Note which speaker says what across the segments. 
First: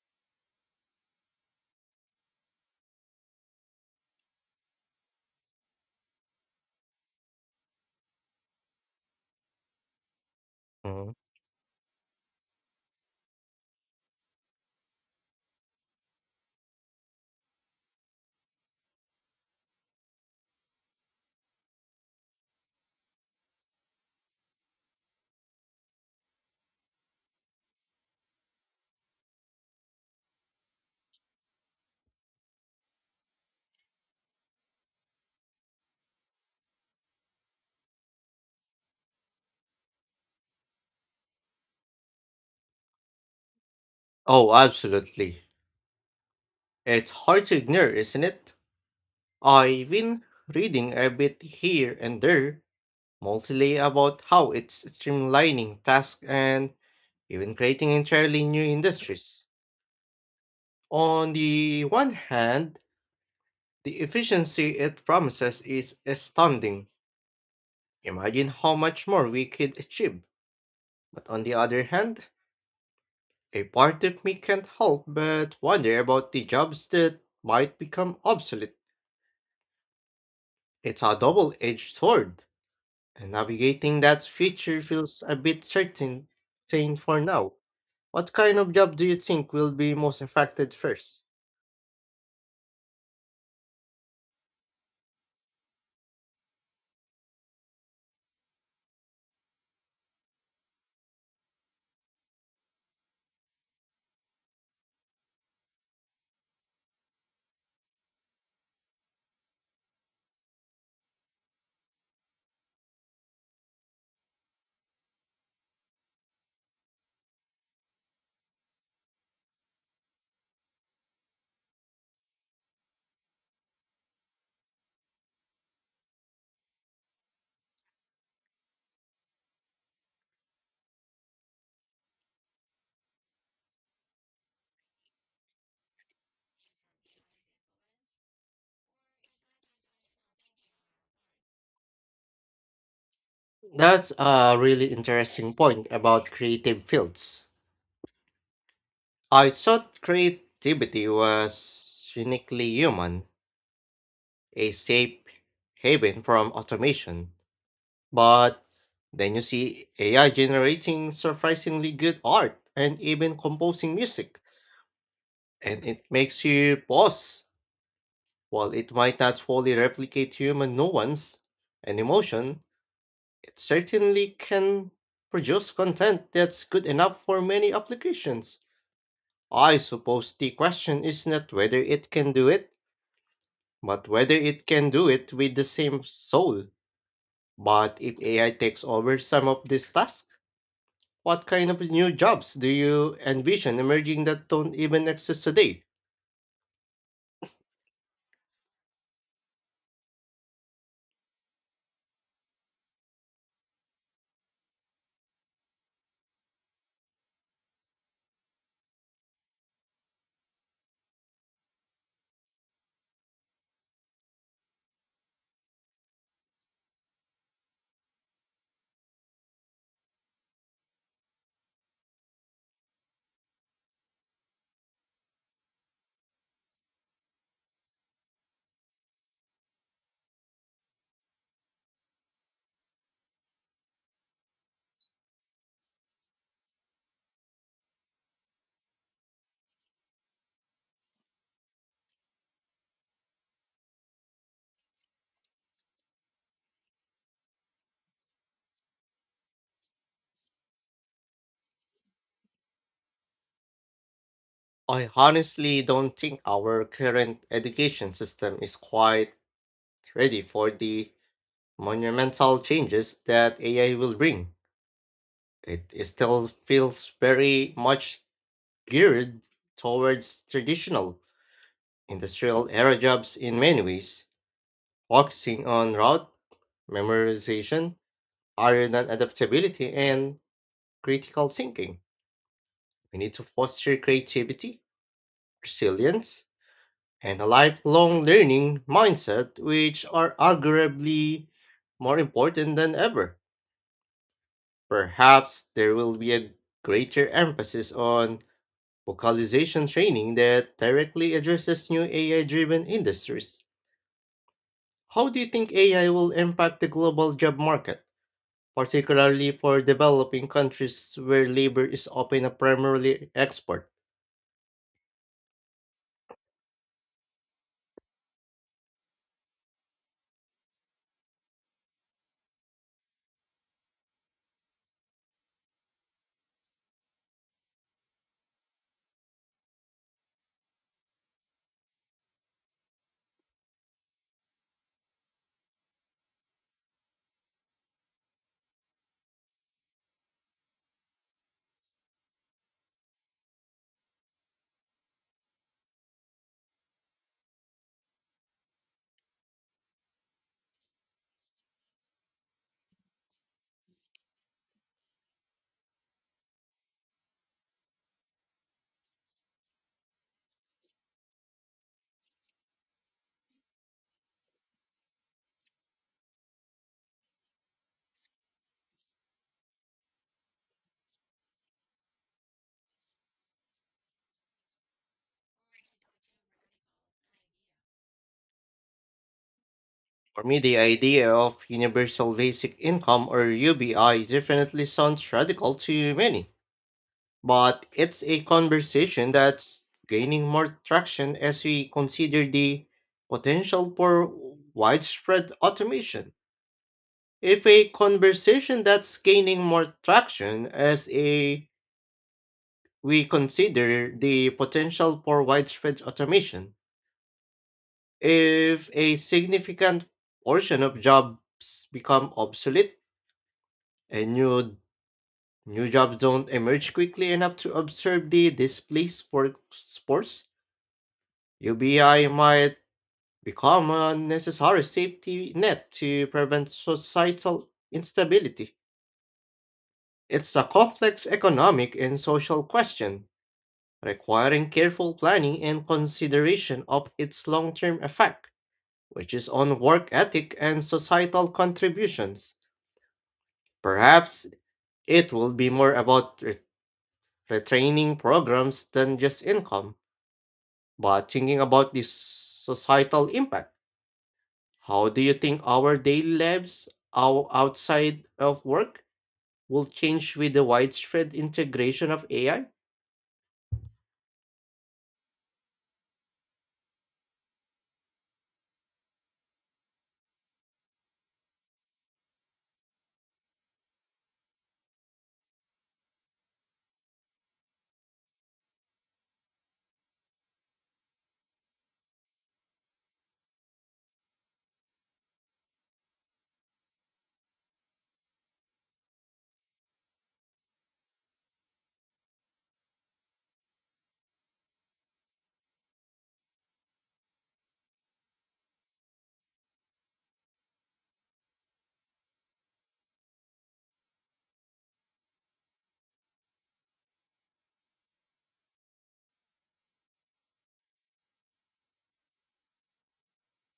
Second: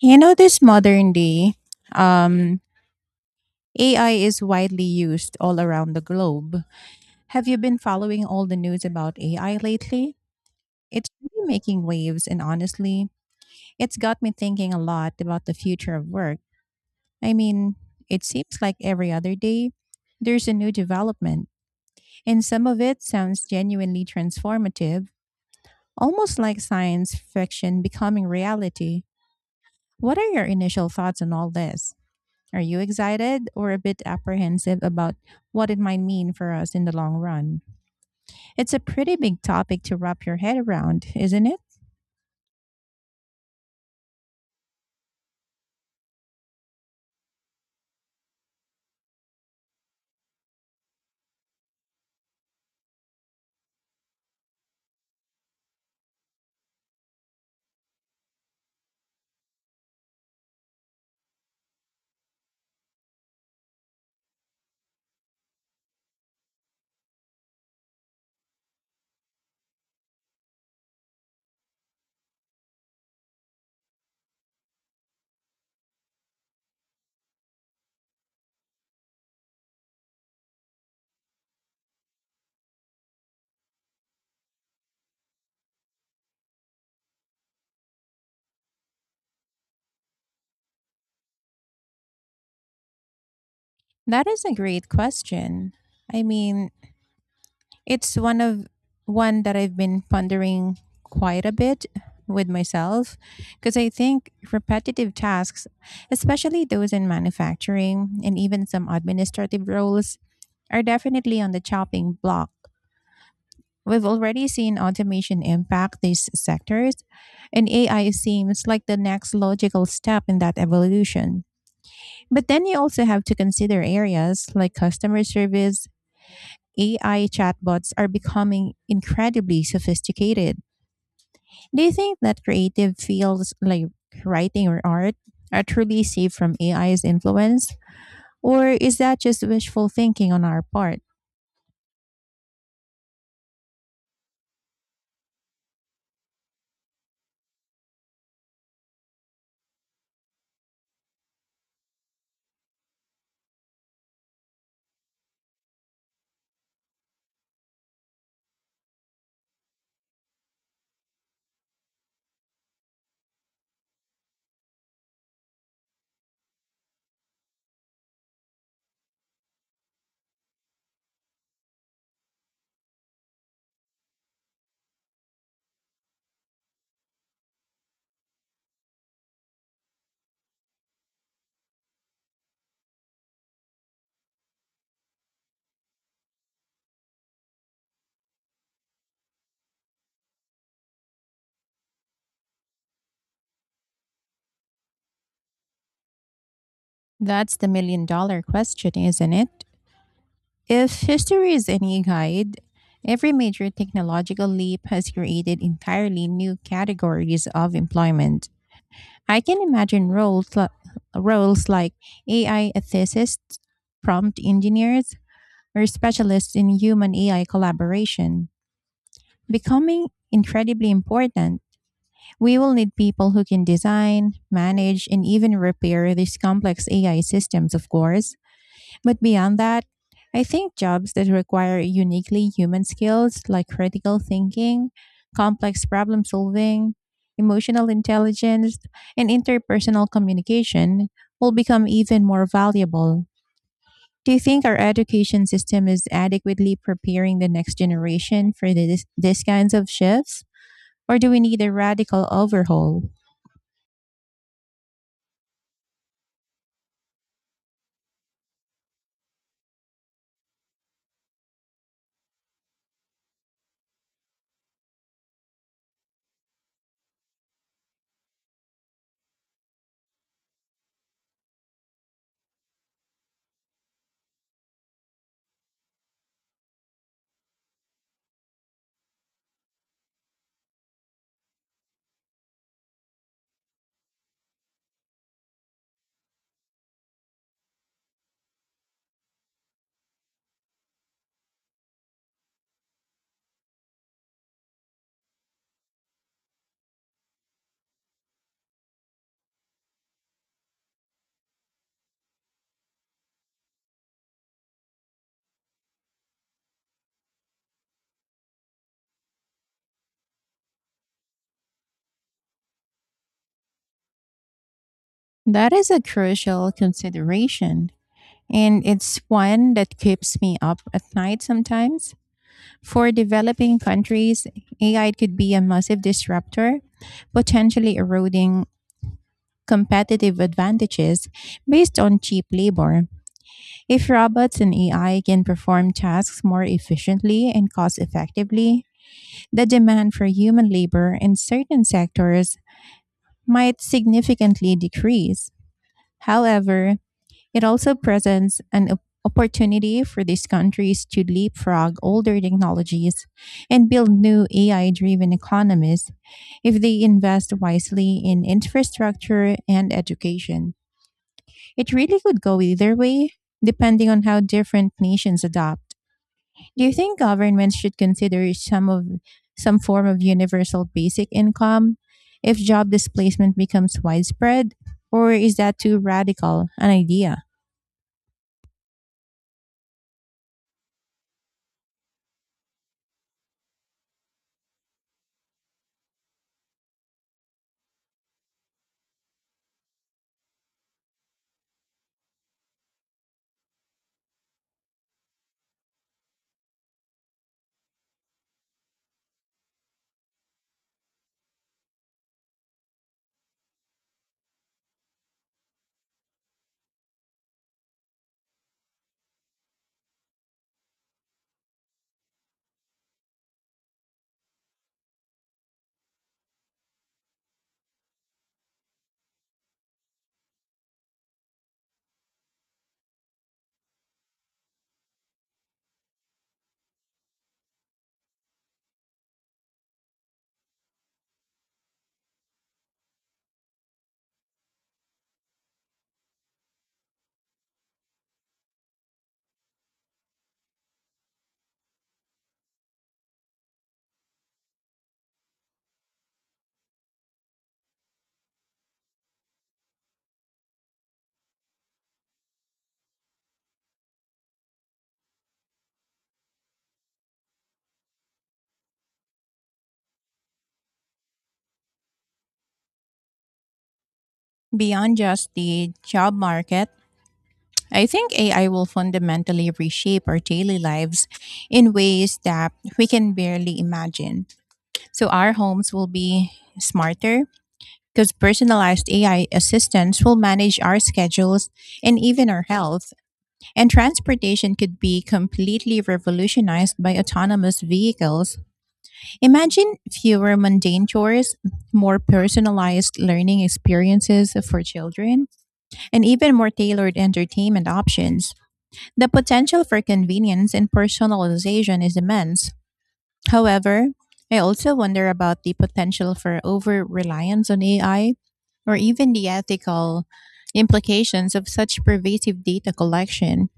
Speaker 1: You know, this modern day, um, AI is widely used all around the globe. Have you been following all the news about AI lately? It's
Speaker 2: Mm.
Speaker 1: really making waves, and honestly, it's got me thinking a lot about the future of work. I mean, it seems like every other day there's a new development, and some of it sounds genuinely transformative, almost like science fiction becoming reality. What are your initial thoughts on all this? Are you excited or a bit apprehensive about what it might mean for us in the long run? It's a pretty big topic to wrap your head around, isn't it?
Speaker 2: Oh, absolutely. It's hard to ignore, isn't it? I've been reading a bit here and there, mostly about how it's streamlining tasks and even creating entirely new industries. On the one hand, the efficiency it promises is astounding. Imagine how much more we could achieve. But on the other hand, a part of me can't help but wonder about the jobs that might become obsolete. It's a double-edged sword, and navigating that future feels a bit certain for now. What kind of job do you think will be most affected first?
Speaker 1: That is a great question. I mean, It's one of one that I've been pondering quite a bit with myself, because I think repetitive tasks, especially those in manufacturing and even some administrative roles, are definitely on the chopping block. We've already seen automation impact these sectors, and AI seems like the next logical step in that evolution. But then you also have to consider areas like customer service. AI chatbots are becoming incredibly sophisticated. Do you think that creative fields like writing or art are truly safe from AI's influence? Or is that just wishful thinking on our part?
Speaker 2: That's a really interesting point about creative fields. I thought creativity was uniquely human, a safe haven from automation. But then you see AI generating surprisingly good art and even composing music, and it makes you pause. While it might not fully replicate human nuance and emotion, it certainly can produce content that's good enough for many applications. I suppose the question is not whether it can do it, but whether it can do it with the same soul. But if AI takes over some of these tasks, what kind of new jobs do you envision emerging that don't even exist today?
Speaker 1: That's the $1 million question, isn't it? If history is any guide, every major technological leap has created entirely new categories of employment. I can imagine roles like AI ethicists, prompt engineers, or specialists in human AI collaboration, becoming incredibly important. We will need people who can design, manage, and even repair these complex AI systems, of course. But beyond that, I think jobs that require uniquely human skills like critical thinking, complex problem solving, emotional intelligence, and interpersonal communication will become even more valuable. Do you think our education system is adequately preparing the next generation for these kinds of shifts? Or do we need a radical overhaul?
Speaker 2: I honestly don't think our current education system is quite ready for the monumental changes that AI will bring. It still feels very much geared towards traditional industrial era jobs in many ways, focusing on route memorization, iron and adaptability, and critical thinking. We need to foster creativity, resilience, and a lifelong learning mindset, which are arguably more important than ever. Perhaps there will be a greater emphasis on vocalization training that directly addresses new AI driven industries. How do you think AI will impact the global job market, particularly for developing countries where labor is often a primarily export?
Speaker 1: That is a crucial consideration, and it's one that keeps me up at night sometimes. For developing countries, AI could be a massive disruptor, potentially eroding competitive advantages based on cheap labor. If robots and AI can perform tasks more efficiently and cost effectively, the demand for human labor in certain sectors might significantly decrease. However, it also presents an opportunity for these countries to leapfrog older technologies and build new AI driven economies if they invest wisely in infrastructure and education. It really could go either way, depending on how different nations adopt. Do you think governments should consider some form of universal basic income if job displacement becomes widespread? Or is that too radical an idea?
Speaker 2: For me, the idea of universal basic income or UBI definitely sounds radical to many, but it's a conversation that's gaining more traction as we consider the potential for widespread automation. If a conversation that's gaining more traction as a we consider the potential for widespread automation. If a significant portion of jobs become obsolete and new jobs don't emerge quickly enough to absorb the displaced workforce, UBI might become a necessary safety net to prevent societal instability. It's a complex economic and social question requiring careful planning and consideration of its long term effect, which is on work ethic and societal contributions. Perhaps it will be more about retraining programs than just income, but thinking about the societal impact. How do you think our daily lives outside of work will change with the widespread integration of AI?
Speaker 1: Beyond just the job market, I think AI will fundamentally reshape our daily lives in ways that we can barely imagine. So, our homes will be smarter, because personalized AI assistants will manage our schedules and even our health. And transportation could be completely revolutionized by autonomous vehicles. Imagine fewer mundane chores, more personalized learning experiences for children, and even more tailored entertainment options. The potential for convenience and personalization is immense. However, I also wonder about the potential for over reliance on AI, or even the ethical implications of such pervasive data collection.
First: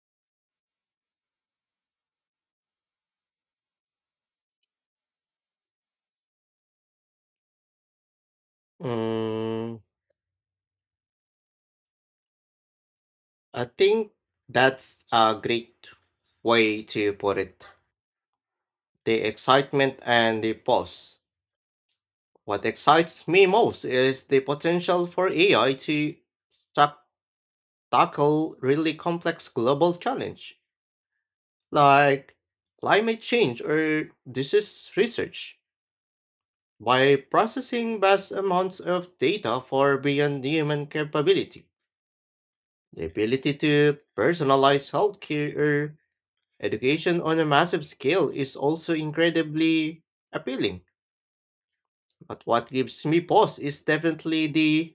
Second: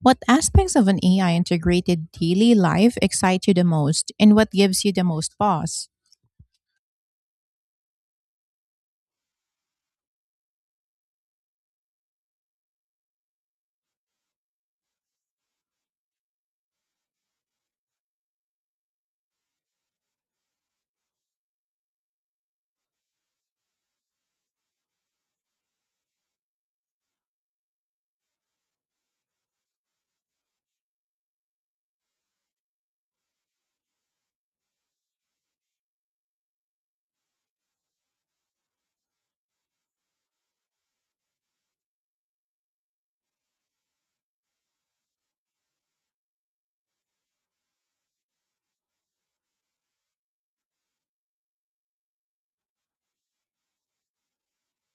Speaker 1: What aspects of an AI integrated daily life excite you the most, and what gives you the most pause?
Speaker 2: Mm, I think that's a great way to put it. The excitement and the pause. What excites me most is the potential for AI to tac- tackle really complex global challenge like climate change or disease research by processing vast amounts of data for beyond human capability. The ability to personalize healthcare or education on a massive scale is also incredibly appealing, but what gives me pause is definitely the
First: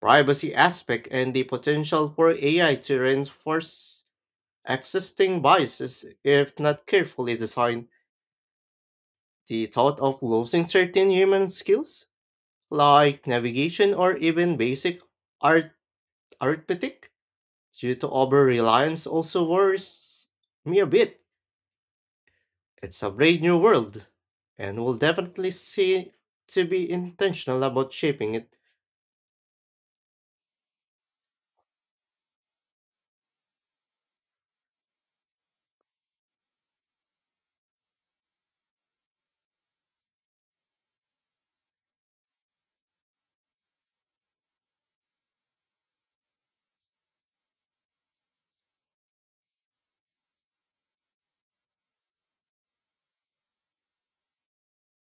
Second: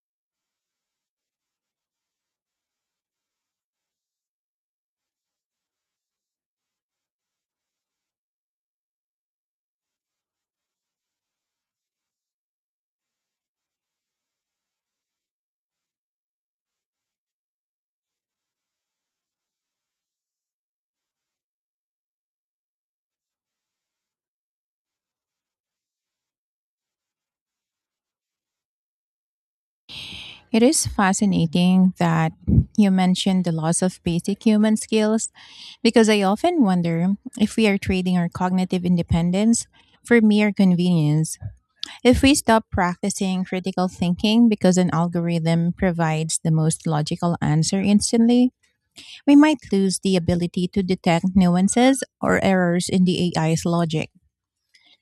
Speaker 2: privacy aspect and the potential for AI to reinforce existing biases if not carefully designed. The thought of losing certain human skills, like navigation or even basic art arithmetic, due to over reliance also worries me a bit. It's a brave new world, and we'll definitely see to be intentional about shaping it.
Speaker 1: It is fascinating that you mentioned the loss of basic human skills, because I often wonder if we are trading our cognitive independence for mere convenience. If we stop practicing critical thinking because an algorithm provides the most logical answer instantly, we might lose the ability to detect nuances or errors in the AI's logic.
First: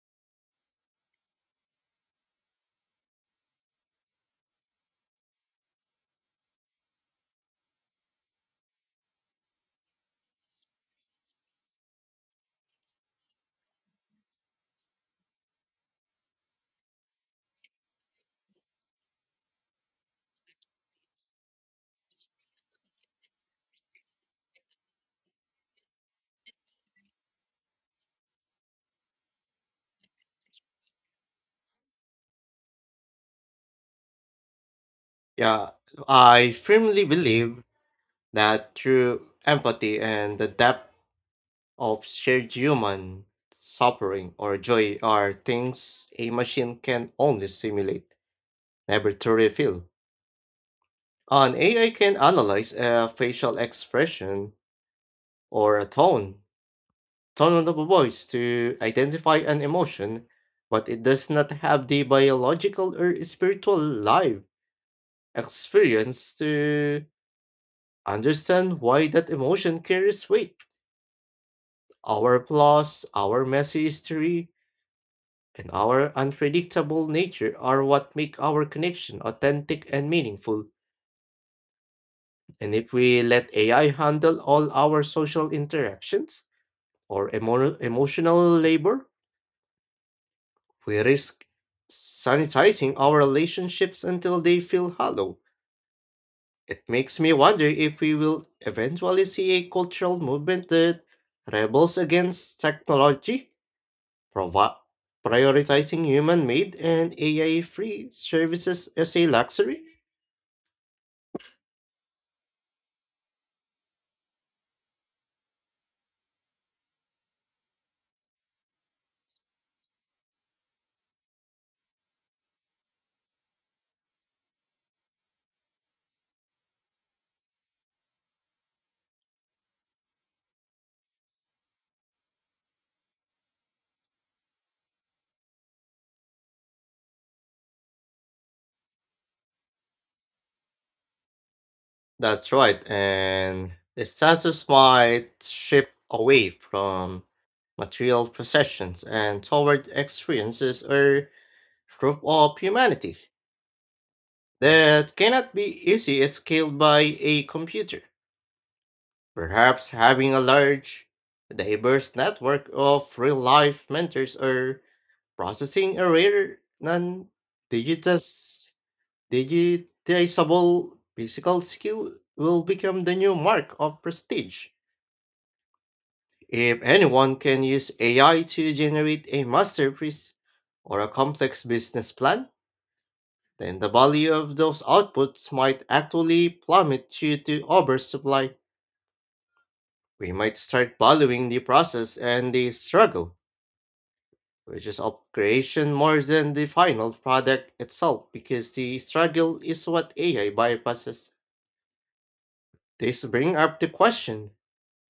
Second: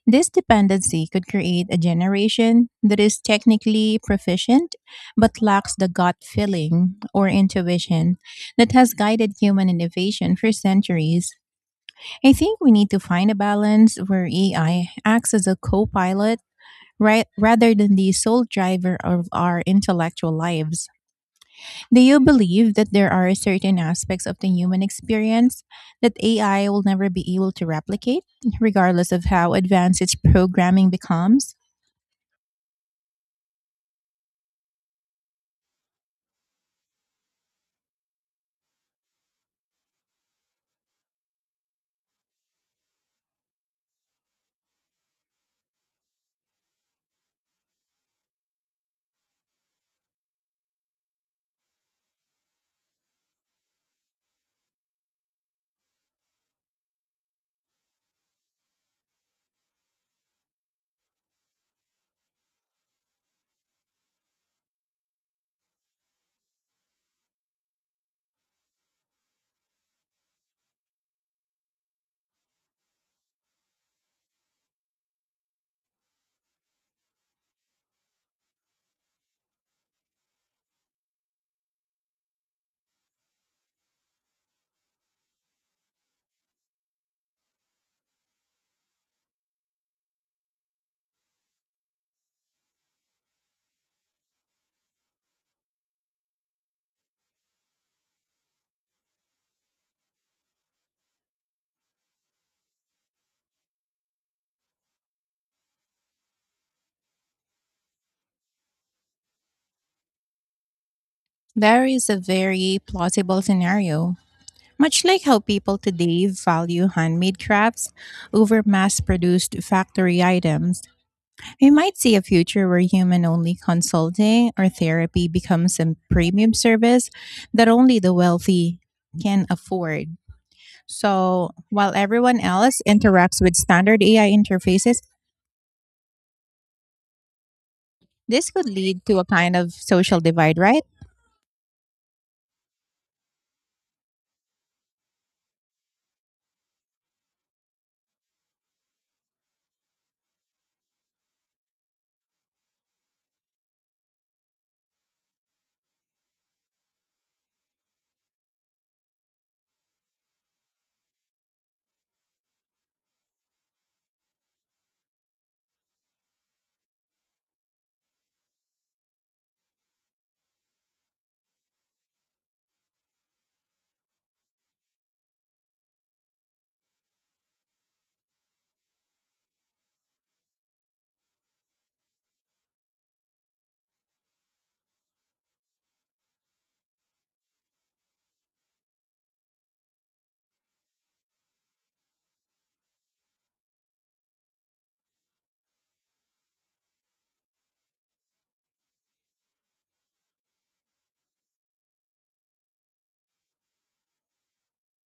Speaker 1: This dependency could create a generation that is technically proficient but lacks the gut feeling or intuition that has guided human innovation for centuries. I think we need to find a balance where AI acts as a co pilot, right, rather than the sole driver of our intellectual lives. Do you believe that there are certain aspects of the human experience that AI will never be able to replicate, regardless of how advanced its programming becomes?
Speaker 2: Yeah, I firmly believe that through empathy and the depth of shared human suffering or joy are things a machine can only simulate, never truly feel. An AI can analyze a facial expression or a tone of the voice to identify an emotion, but it does not have the biological or spiritual life experience to understand why that emotion carries weight. Our flaws, our messy history, and our unpredictable nature are what make our connection authentic and meaningful. And if we let AI handle all our social interactions or emotional labor, we risk sanitizing our relationships until they feel hollow. It makes me wonder if we will eventually see a cultural movement that rebels against technology, provi- prioritizing human made and AI free services as a luxury.
Speaker 1: There is a very plausible scenario. Much like how people today value handmade crafts over mass produced factory items, we might see a future where human only consulting or therapy becomes a premium service that only the wealthy can afford. So, while everyone else interacts with standard AI interfaces, this could lead to a kind of social divide, right?
Speaker 2: That's right, and the status might shift away from material possessions and toward experiences or proof of humanity that cannot be easily scaled by a computer. Perhaps having a large, diverse network of real life mentors or processing a rare non digitizable physical skill will become the new mark of prestige. If anyone can use AI to generate a masterpiece or a complex business plan, then the value of those outputs might actually plummet due to oversupply. We might start valuing the process and the struggle, which is of creation more than the final product itself, because the struggle is what AI bypasses. This brings up the question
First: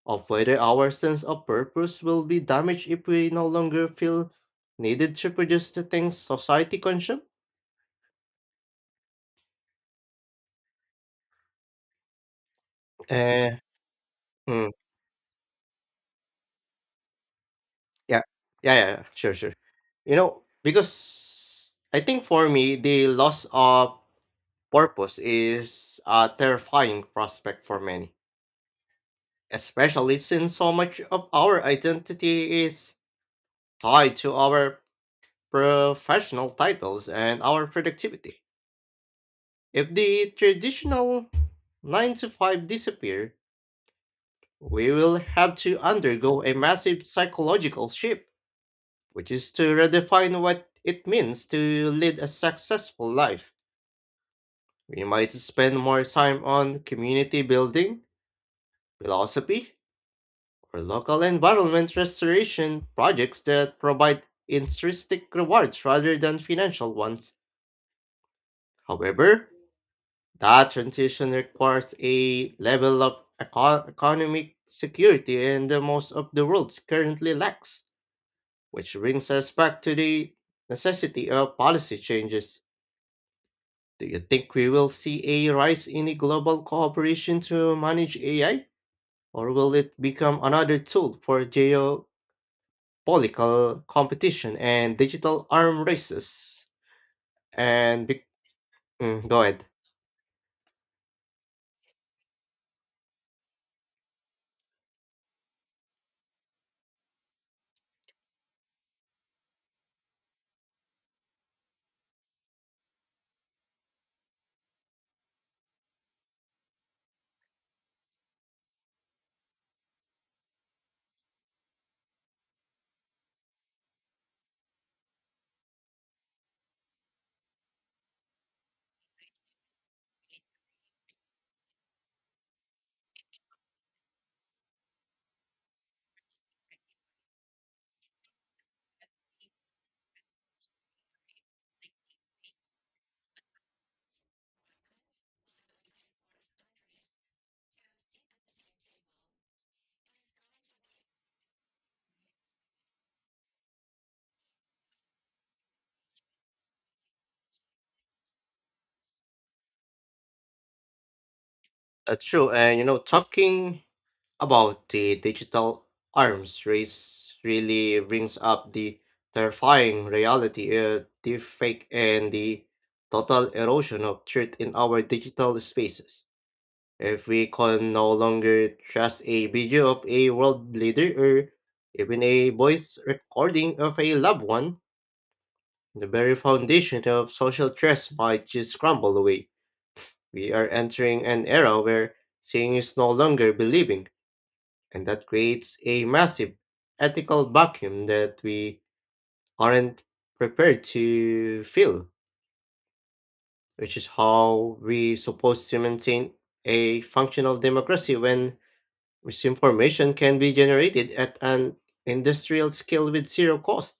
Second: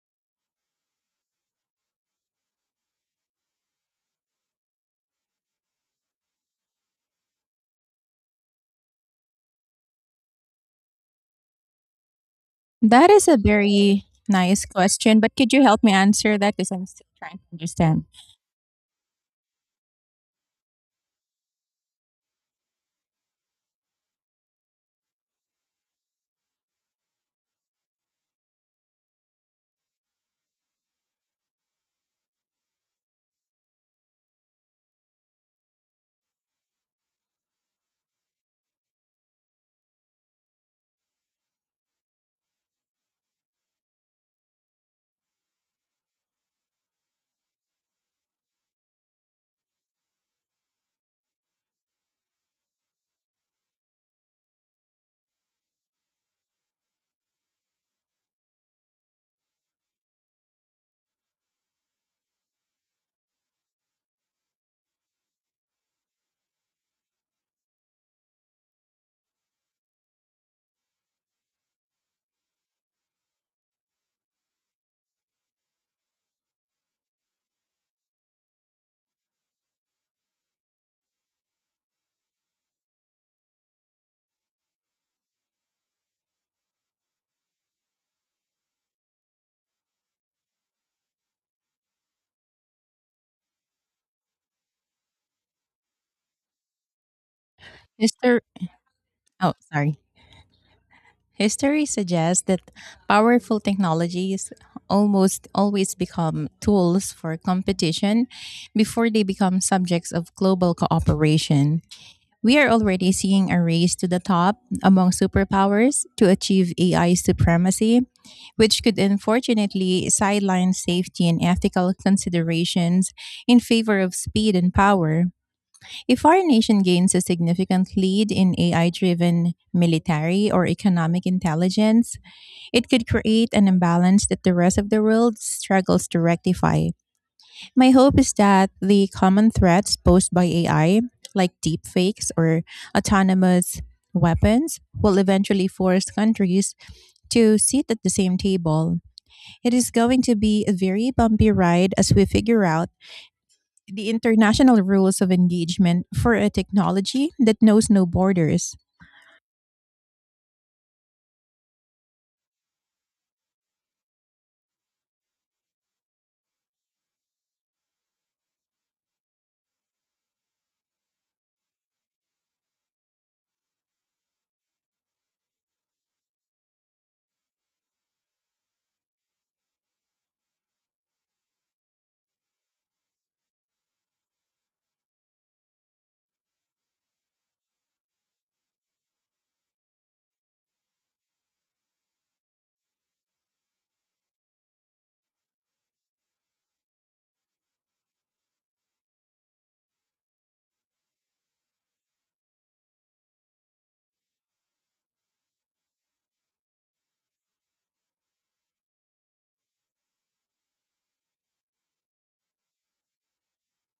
Speaker 2: of whether our sense of purpose will be damaged if we no longer feel needed to produce the things society consumes.
Speaker 1: That is a
Speaker 2: Eh,
Speaker 1: very nice
Speaker 2: hmm,
Speaker 1: question, but could you help me answer that? Because I'm still trying to understand.
Speaker 2: yeah. Yeah, yeah, yeah. Sure, sure. You know, because I think for me, the loss of purpose is a terrifying prospect for many, especially since so much of our identity is tied to our professional titles and our productivity. If the traditional 9 to 5 disappear, we will have to undergo a massive psychological shift which is to redefine what it means to lead a successful life. We might spend more time on community building, philosophy, or local environment restoration projects that provide intrinsic rewards rather than financial ones. However, that transition requires a level of economic security and the most of the world currently lacks, which brings us back to the necessity of policy changes. Do you think we will see a rise in the global cooperation to manage AI, or will it become another tool for geopolitical competition and digital arm races? And be-
Speaker 1: History,
Speaker 2: mm, go
Speaker 1: oh,
Speaker 2: ahead.
Speaker 1: sorry. History suggests that powerful technologies almost always become tools for competition before they become subjects of global cooperation. We are already seeing a race to the top among superpowers to achieve AI supremacy, which could unfortunately sideline safety and ethical considerations in favor of speed and power. If our nation gains a significant lead in AI driven military or economic intelligence, it could create an imbalance that the rest of the world struggles to rectify. My hope is that the common threats posed by AI, like deepfakes or autonomous weapons, will eventually force countries to sit at the same table. It is going to be a very bumpy ride as we figure out the international rules of engagement for a technology that knows no borders.
Speaker 2: That's true. And you know, talking about the digital arms race really brings up the terrifying reality of the fake and the total erosion of truth in our digital spaces. If we can no longer trust a video of a world leader or even a voice recording of a loved one, the very foundation of social trust might just crumble away. We are entering an era where seeing is no longer believing, and that creates a massive ethical vacuum that we aren't prepared to fill, which is how we supposed to maintain a functional democracy when misinformation can be generated at an industrial scale with zero cost.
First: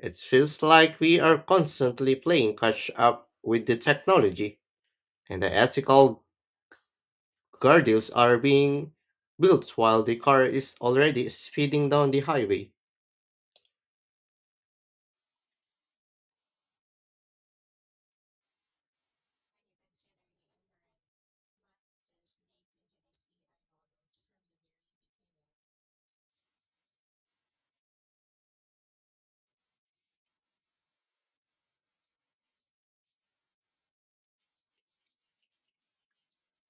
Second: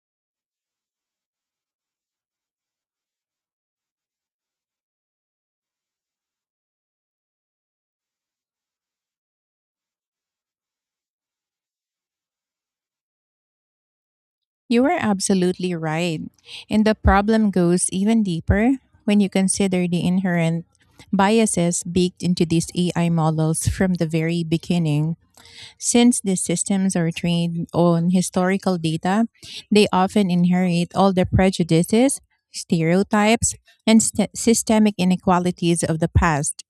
Speaker 2: It feels like we are constantly playing catch up with the technology, and the ethical guardrails are being built while the car is already speeding down the highway.
Speaker 1: You are absolutely right. And the problem goes even deeper when you consider the inherent biases baked into these AI models from the very beginning. Since the systems are trained on historical data, they often inherit all the prejudices, stereotypes, and systemic inequalities of the past.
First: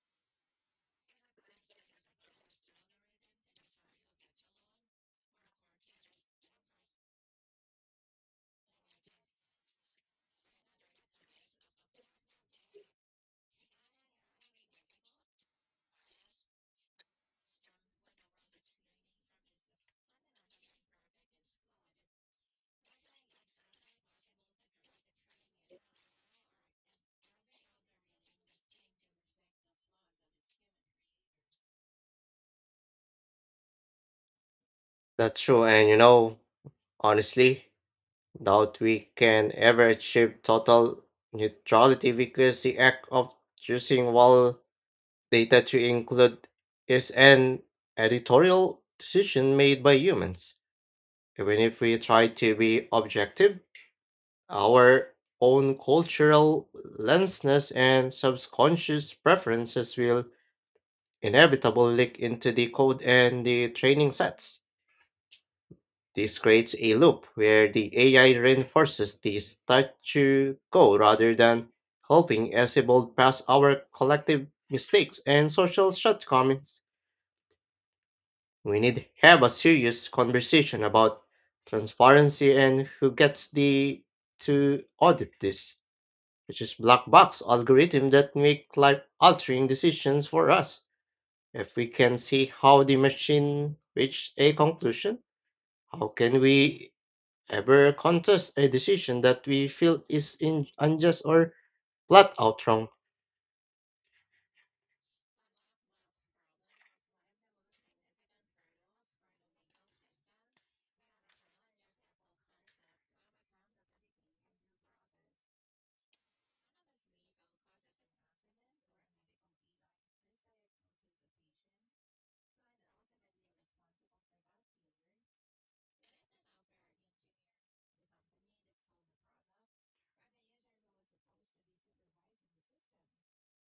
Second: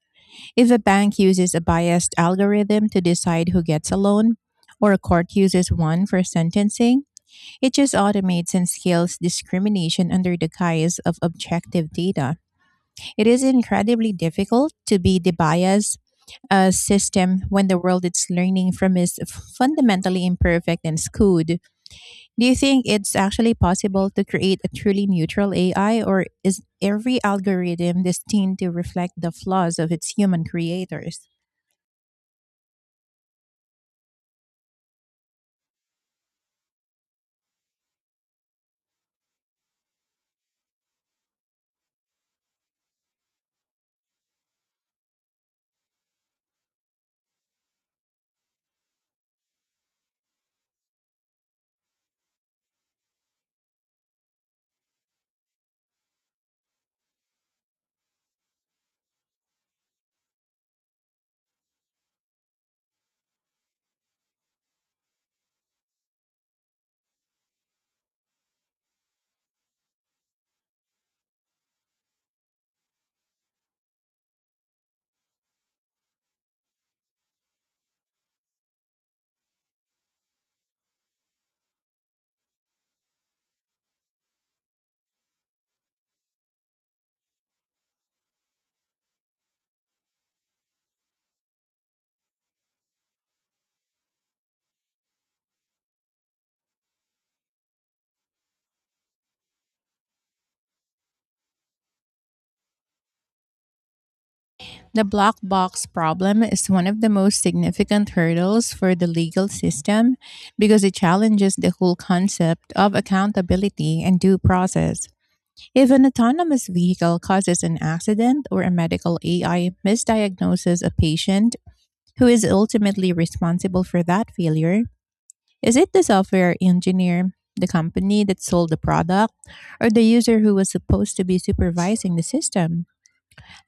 Speaker 1: If a bank uses a biased algorithm to decide who gets a loan, or a court uses one for sentencing, it just automates and scales discrimination under the guise of objective data. It is incredibly difficult to be debiased a system when the world it's learning from is fundamentally imperfect and skewed. Do you think it's actually possible to create a truly neutral AI, or is every algorithm destined to reflect the flaws of its human creators?
Speaker 2: That's true, and honestly, doubt we can ever achieve total neutrality because the act of choosing while data to include is an editorial decision made by humans. Even if we try to be objective, our own cultural lenses and subconscious preferences will inevitably leak into the code and the training sets. This creates a loop where the AI reinforces the status quo rather than helping us evolve past our collective mistakes and social shortcomings. We need to have a serious conversation about transparency and who gets the to audit this, which is black box algorithm that make life altering decisions for us. If we can see how the machine reached a conclusion, how can we ever contest a decision that we feel is in unjust or flat out wrong?
Speaker 1: The black box problem is one of the most significant hurdles for the legal system, because it challenges the whole concept of accountability and due process. If an autonomous vehicle causes an accident or a medical AI misdiagnoses a patient, who is ultimately responsible for that failure? Is it the software engineer, the company that sold the product, or the user who was supposed to be supervising the system?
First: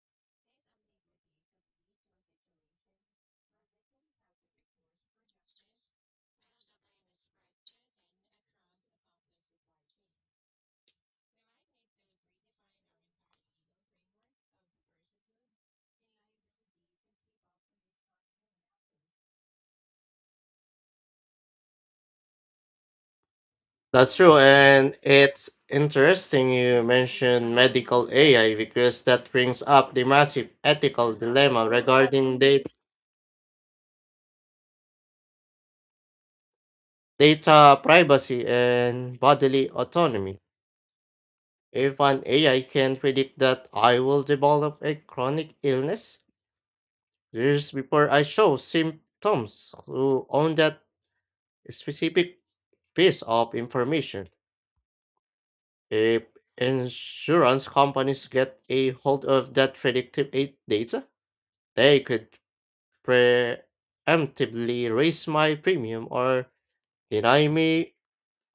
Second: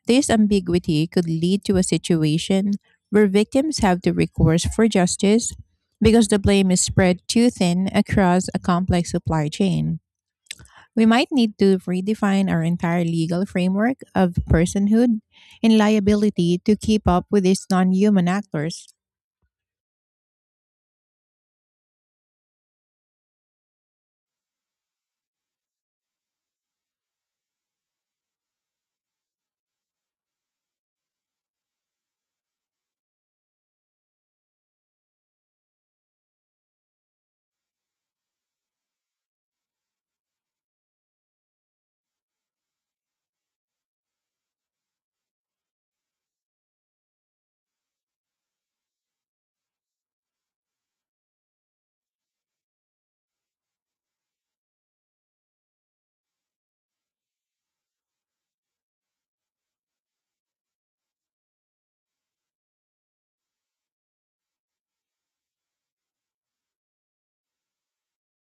Speaker 1: This ambiguity could lead to a situation where victims have to recourse for justice because the blame is spread too thin across a complex supply chain. We might need to redefine our entire legal framework of personhood and liability to keep up with these non human actors.
Speaker 2: That's true, and it's interesting you mentioned medical AI because that brings up the massive ethical dilemma regarding data privacy and bodily autonomy. If an AI can predict that I will develop a chronic illness years before I show symptoms, who own that specific piece of information? If insurance companies get a hold of that predictive data, they could preemptively raise my premium or deny me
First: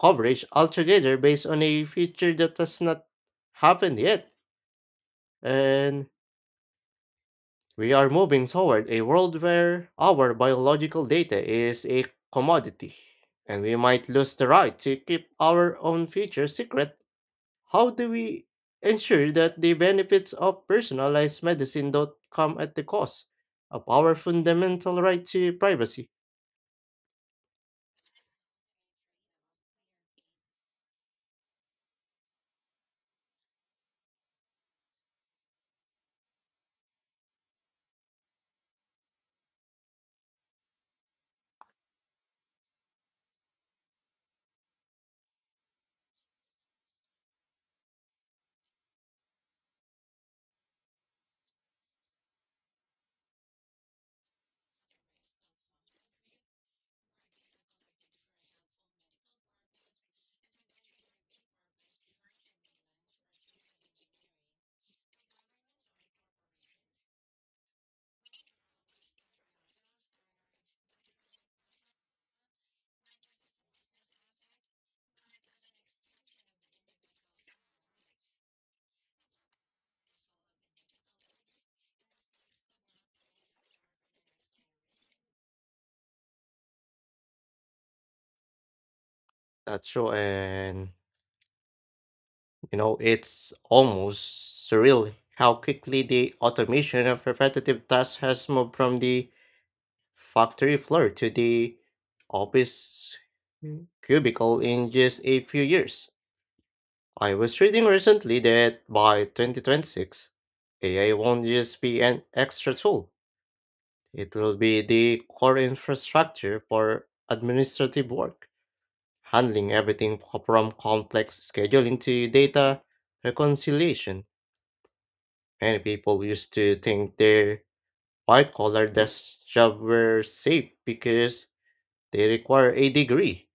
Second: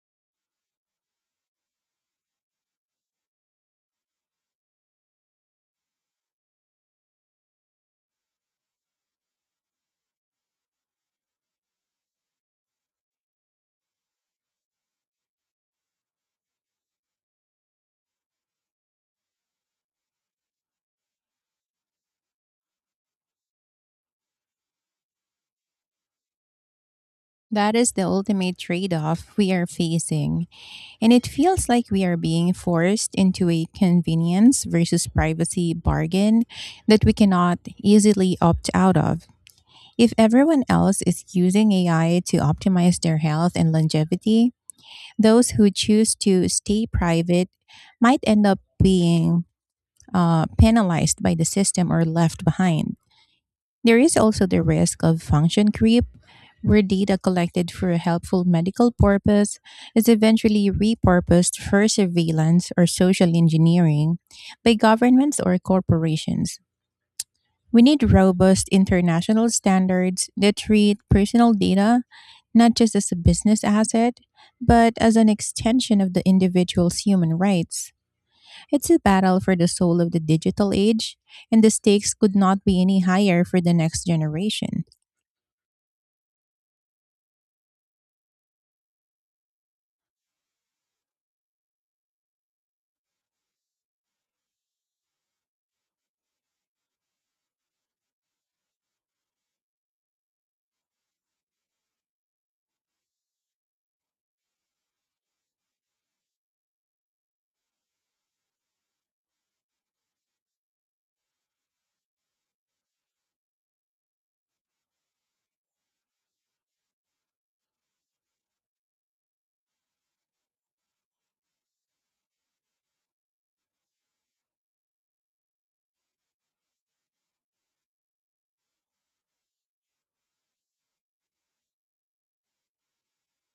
Speaker 2: coverage altogether based on a feature that has not happened yet. And we are moving toward a world where our biological data is a commodity, and we might lose the right to keep our own features secret. How do we ensure that the benefits of personalized medicine don't come at the cost of our fundamental right to privacy?
Speaker 1: That is the ultimate trade off we are facing. And it feels like we are being forced into a convenience versus privacy bargain that we cannot easily opt out of. If everyone else is using AI to optimize their health and longevity, those who choose to stay private might end up being penalized by the system or left behind. There is also the risk of function creep, where data collected for a helpful medical purpose is eventually repurposed for surveillance or social engineering by governments or corporations. We need robust international standards that treat personal data not just as a business asset, but as an extension of the individual's human rights. It's a battle for the soul of the digital age, and the stakes could not be any higher for the next generation.
Speaker 2: That's true, and it's almost surreal how quickly the automation of repetitive tasks has moved from the factory floor to the office cubicle in just a few years. I was reading recently that by 2026, AI won't just be an extra tool, it will be the core infrastructure for administrative work, handling everything from complex scheduling to data reconciliation. Many people used to think their white collar desk job were safe because they require a degree.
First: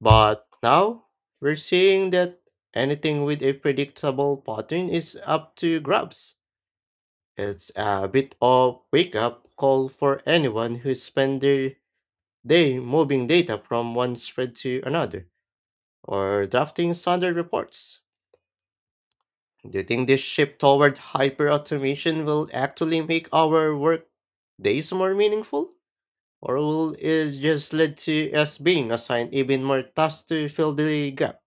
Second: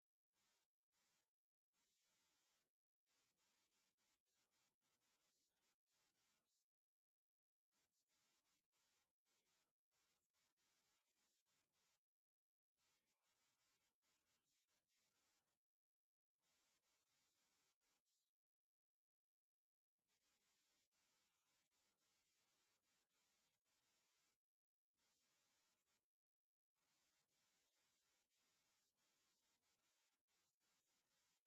Speaker 2: But now we're seeing that anything with a predictable pattern is up to grabs. It's a bit of wake up call for anyone who spends their day moving data from one spread to another or drafting standard reports. Do you think this shift toward hyperautomation will actually make our work days more meaningful? Or will it just lead to us being assigned even more tasks to fill the gap?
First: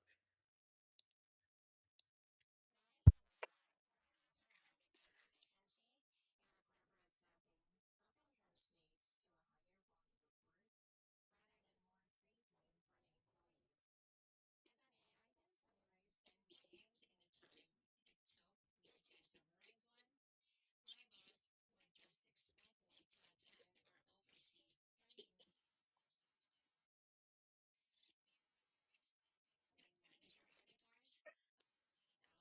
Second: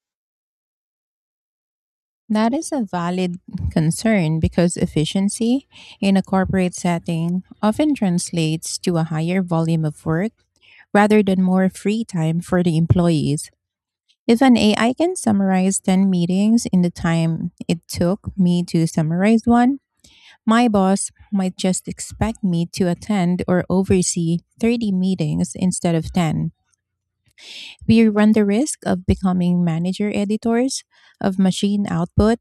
Speaker 1: That is a valid concern, because efficiency in a corporate setting often translates to a higher volume of work rather than more free time for the employees. If an AI can summarize 10 meetings in the time it took me to summarize one, my boss might just expect me to attend or oversee 30 meetings instead of 10. We run the risk of becoming manager editors of machine output,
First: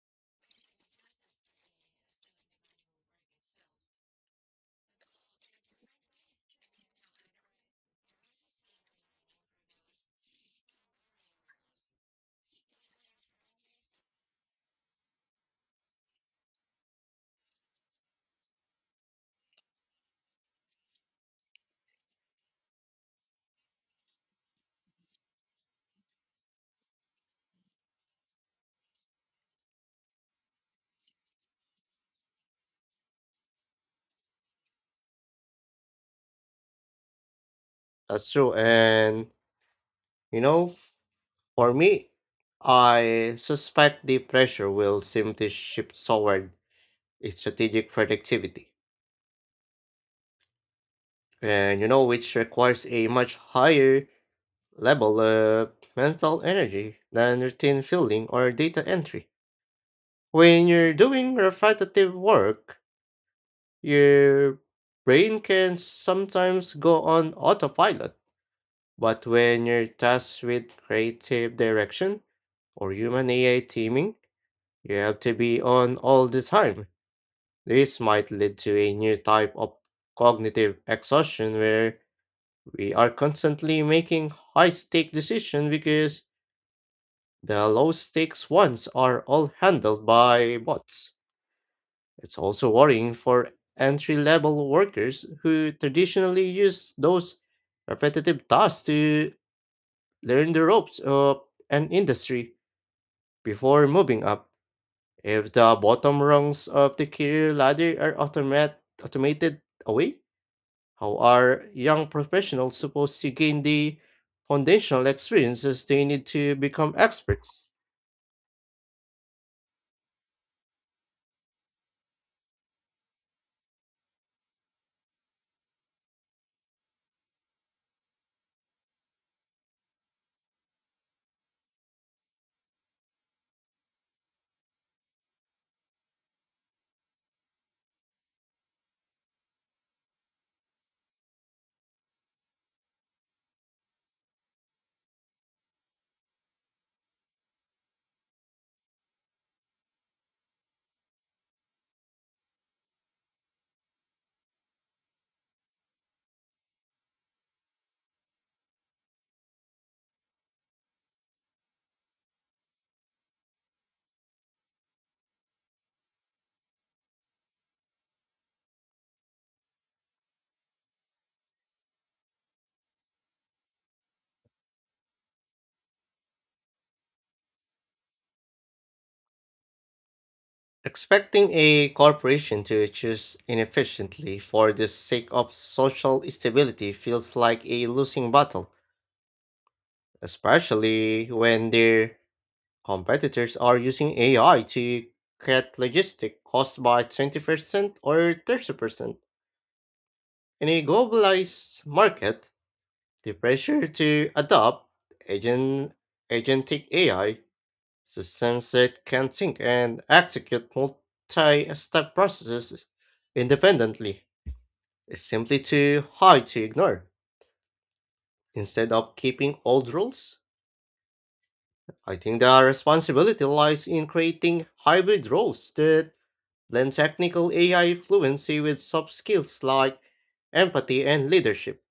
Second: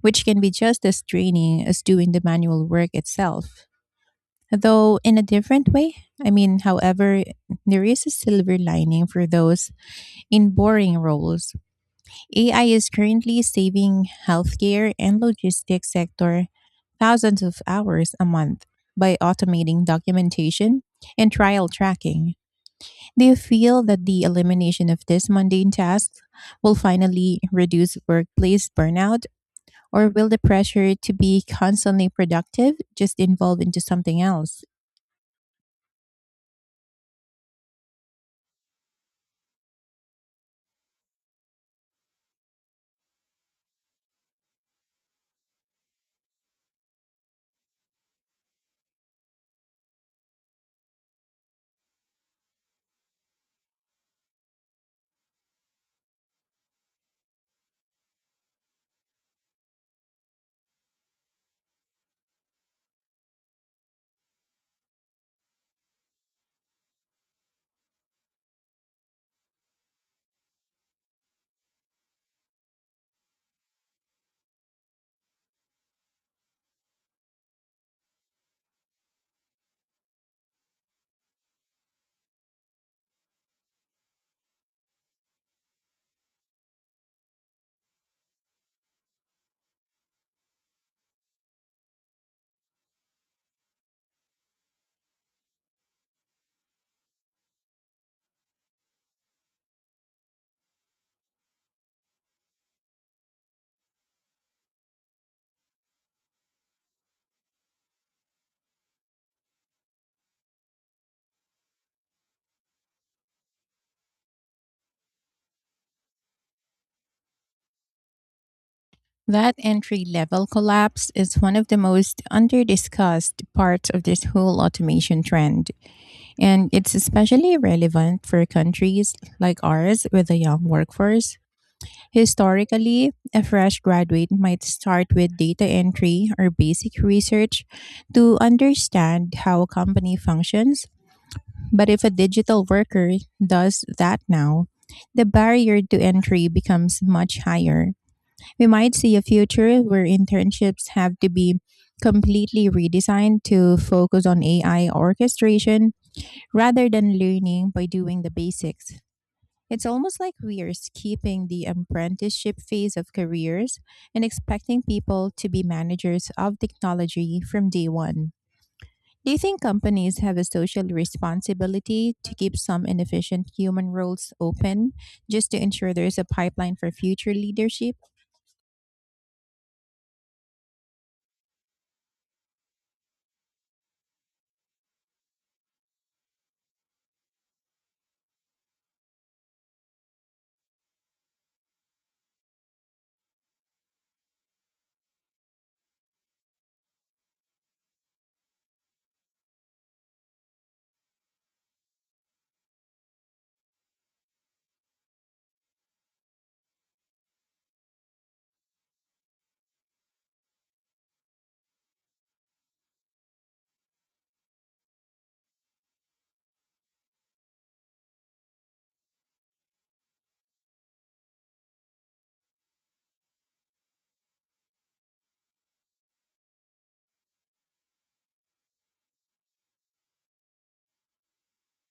Speaker 1: which can be just as draining as doing the manual work itself, though in a different way. I mean, however, there is a silver lining for those in boring roles. AI is currently saving healthcare and logistics sector thousands of hours a month by automating documentation and trial tracking. Do you feel that the elimination of this mundane task will finally reduce workplace burnout, or will the pressure to be constantly productive just evolve into something else?
Speaker 2: That's true. And, you know, f- for me, I suspect the pressure will simply shift toward strategic productivity. And, which requires a much higher level of mental energy than routine filling or data entry. When you're doing repetitive work, your brain can sometimes go on autopilot. But when you're tasked with creative direction or human AI teaming, you have to be on all the time. This might lead to a new type of cognitive exhaustion where we are constantly making high stake decisions because the low stakes ones are all handled by bots. It's also worrying for entry level workers who traditionally use those repetitive tasks to learn the ropes of an industry before moving up. If the bottom rungs of the career ladder are automated away, how are young professionals supposed to gain the foundational experiences they need to become experts?
Speaker 1: That entry level collapse is one of the most underdiscussed parts of this whole automation trend, and it's especially relevant for countries like ours with a young workforce. Historically, a fresh graduate might start with data entry or basic research to understand how a company functions. But if a digital worker does that now, the barrier to entry becomes much higher. We might see a future where internships have to be completely redesigned to focus on AI orchestration rather than learning by doing the basics. It's almost like we are skipping the apprenticeship phase of careers and expecting people to be managers of technology from day one. Do you think companies have a social responsibility to keep some inefficient human roles open just to ensure there's a pipeline for future leadership?
Speaker 2: Expecting a corporation to choose inefficiently for the sake of social stability feels like a losing battle, especially when their competitors are using AI to cut logistic costs by 20% or 30%. In a globalized market, the pressure to adopt agent, agentic AI systems that can think and execute multi-step processes independently is simply too high to ignore. Instead of keeping old rules, I think the responsibility lies in creating hybrid roles that blend technical AI fluency with soft skills like empathy and leadership.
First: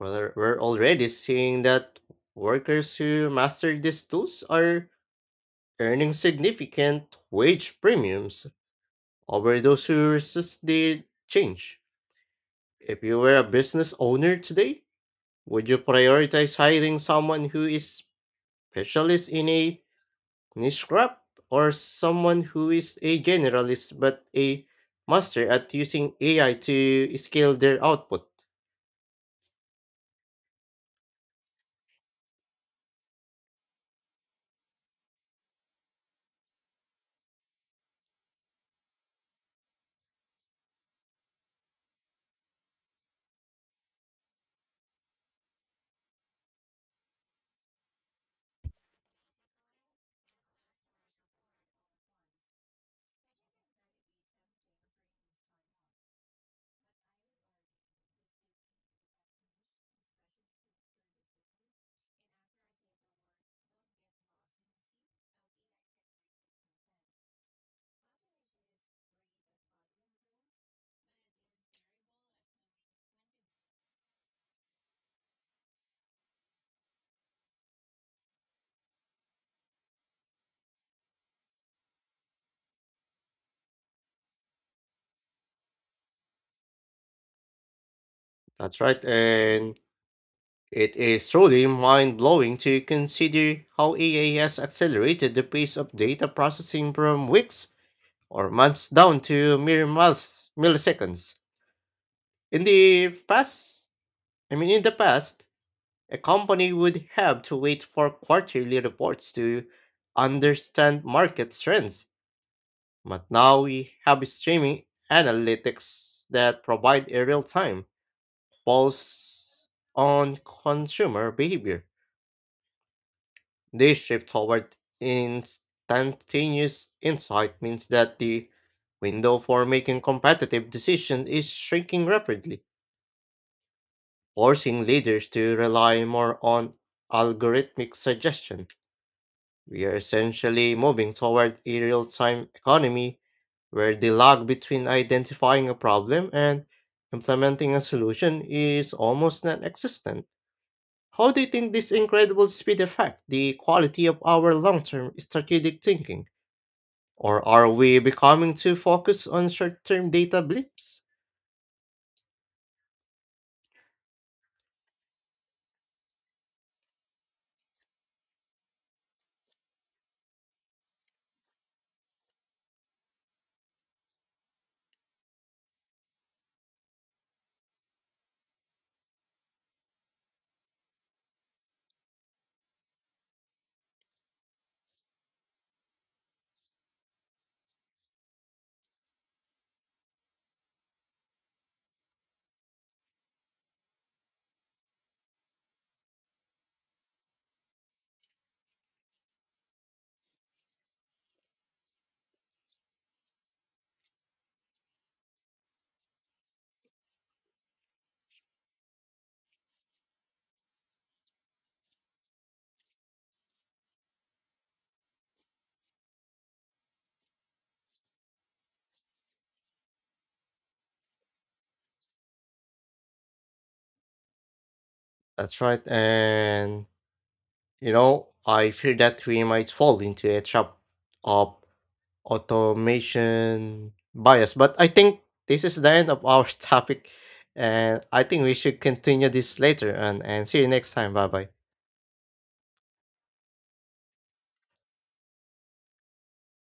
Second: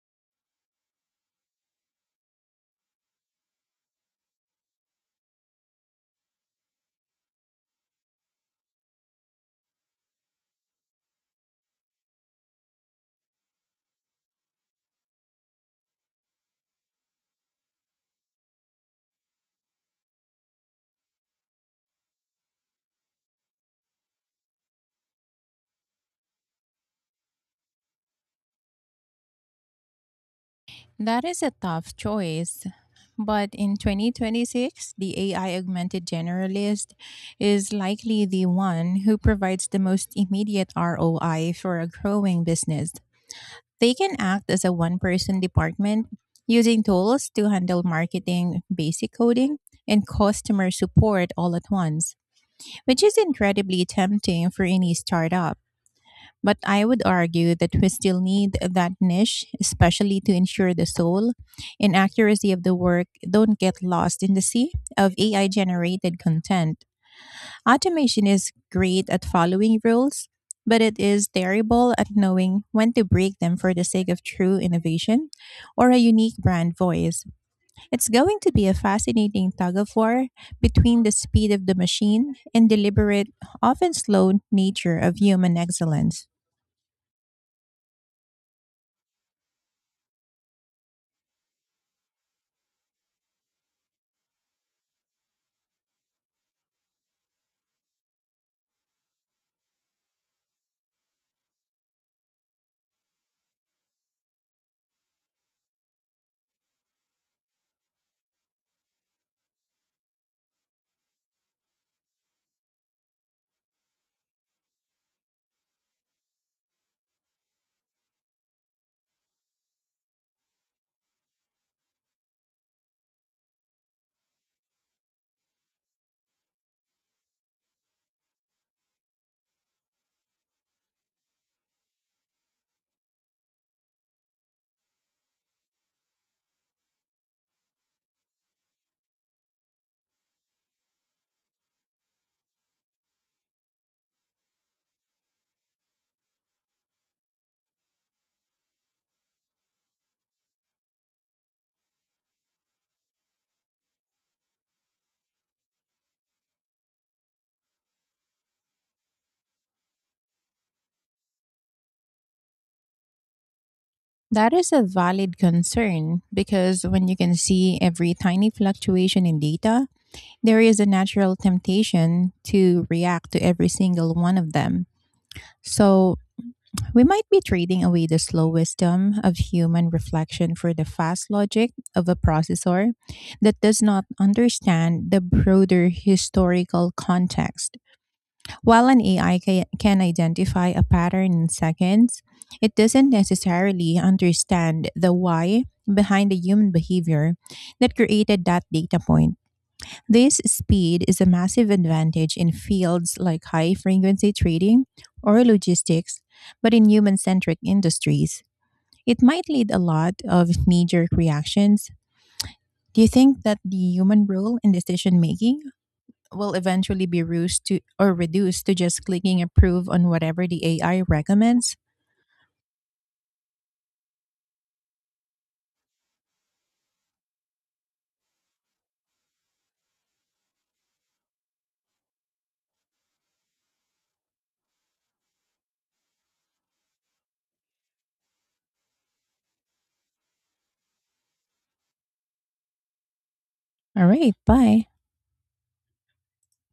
Speaker 2: We're already seeing that workers who master these tools are earning significant wage premiums over those who resist the change. If you were a business owner today, would you prioritize hiring someone who is specialist in a niche craft or someone who is a generalist but a master at using AI to scale their output?
Speaker 1: That is a tough choice. But in 2026, the AI augmented generalist is likely the one who provides the most immediate ROI for a growing business. They can act as a one person department, using tools to handle marketing, basic coding, and customer support all at once, which is incredibly tempting for any startup. But I would argue that we still need that niche, especially to ensure the soul and accuracy of the work don't get lost in the sea of AI generated content. Automation is great at following rules, but it is terrible at knowing when to break them for the sake of true innovation or a unique brand voice. It's going to be a fascinating tug of war between the speed of the machine and deliberate, often slow nature of human excellence.
Speaker 2: That's right, and it is truly mind blowing to consider how AI has accelerated the pace of data processing from weeks or months down to mere milliseconds. In the past, I mean, in the past, a company would have to wait for quarterly reports to understand market trends, but now we have streaming analytics that provide a real time pulse on consumer behavior. This shift toward instantaneous insight means that the window for making competitive decisions is shrinking rapidly, forcing leaders to rely more on algorithmic suggestion. We are essentially moving toward a real time economy where the lag between identifying a problem and implementing a solution is almost non existent. How do you think this incredible speed affects the quality of our long term strategic thinking? Or are we becoming too focused on short term data blips?
Speaker 1: That is a valid concern, because when you can see every tiny fluctuation in data, there is a natural temptation to react to every single one of them. So, we might be trading away the slow wisdom of human reflection for the fast logic of a processor that does not understand the broader historical context. While an AI can identify a pattern in seconds, it doesn't necessarily understand the why behind the human behavior that created that data point. This speed is a massive advantage in fields like high frequency trading or logistics, but in human centric industries, it might lead a lot of knee jerk reactions. Do you think that the human role in decision making will eventually be reduced to just clicking approve on whatever the AI recommends?
Speaker 2: That's right, and I fear that we might fall into a trap of automation bias. But I think this is the end of our topic, and I think we should continue this later. And see you next time. Bye bye.
Speaker 1: All right, bye.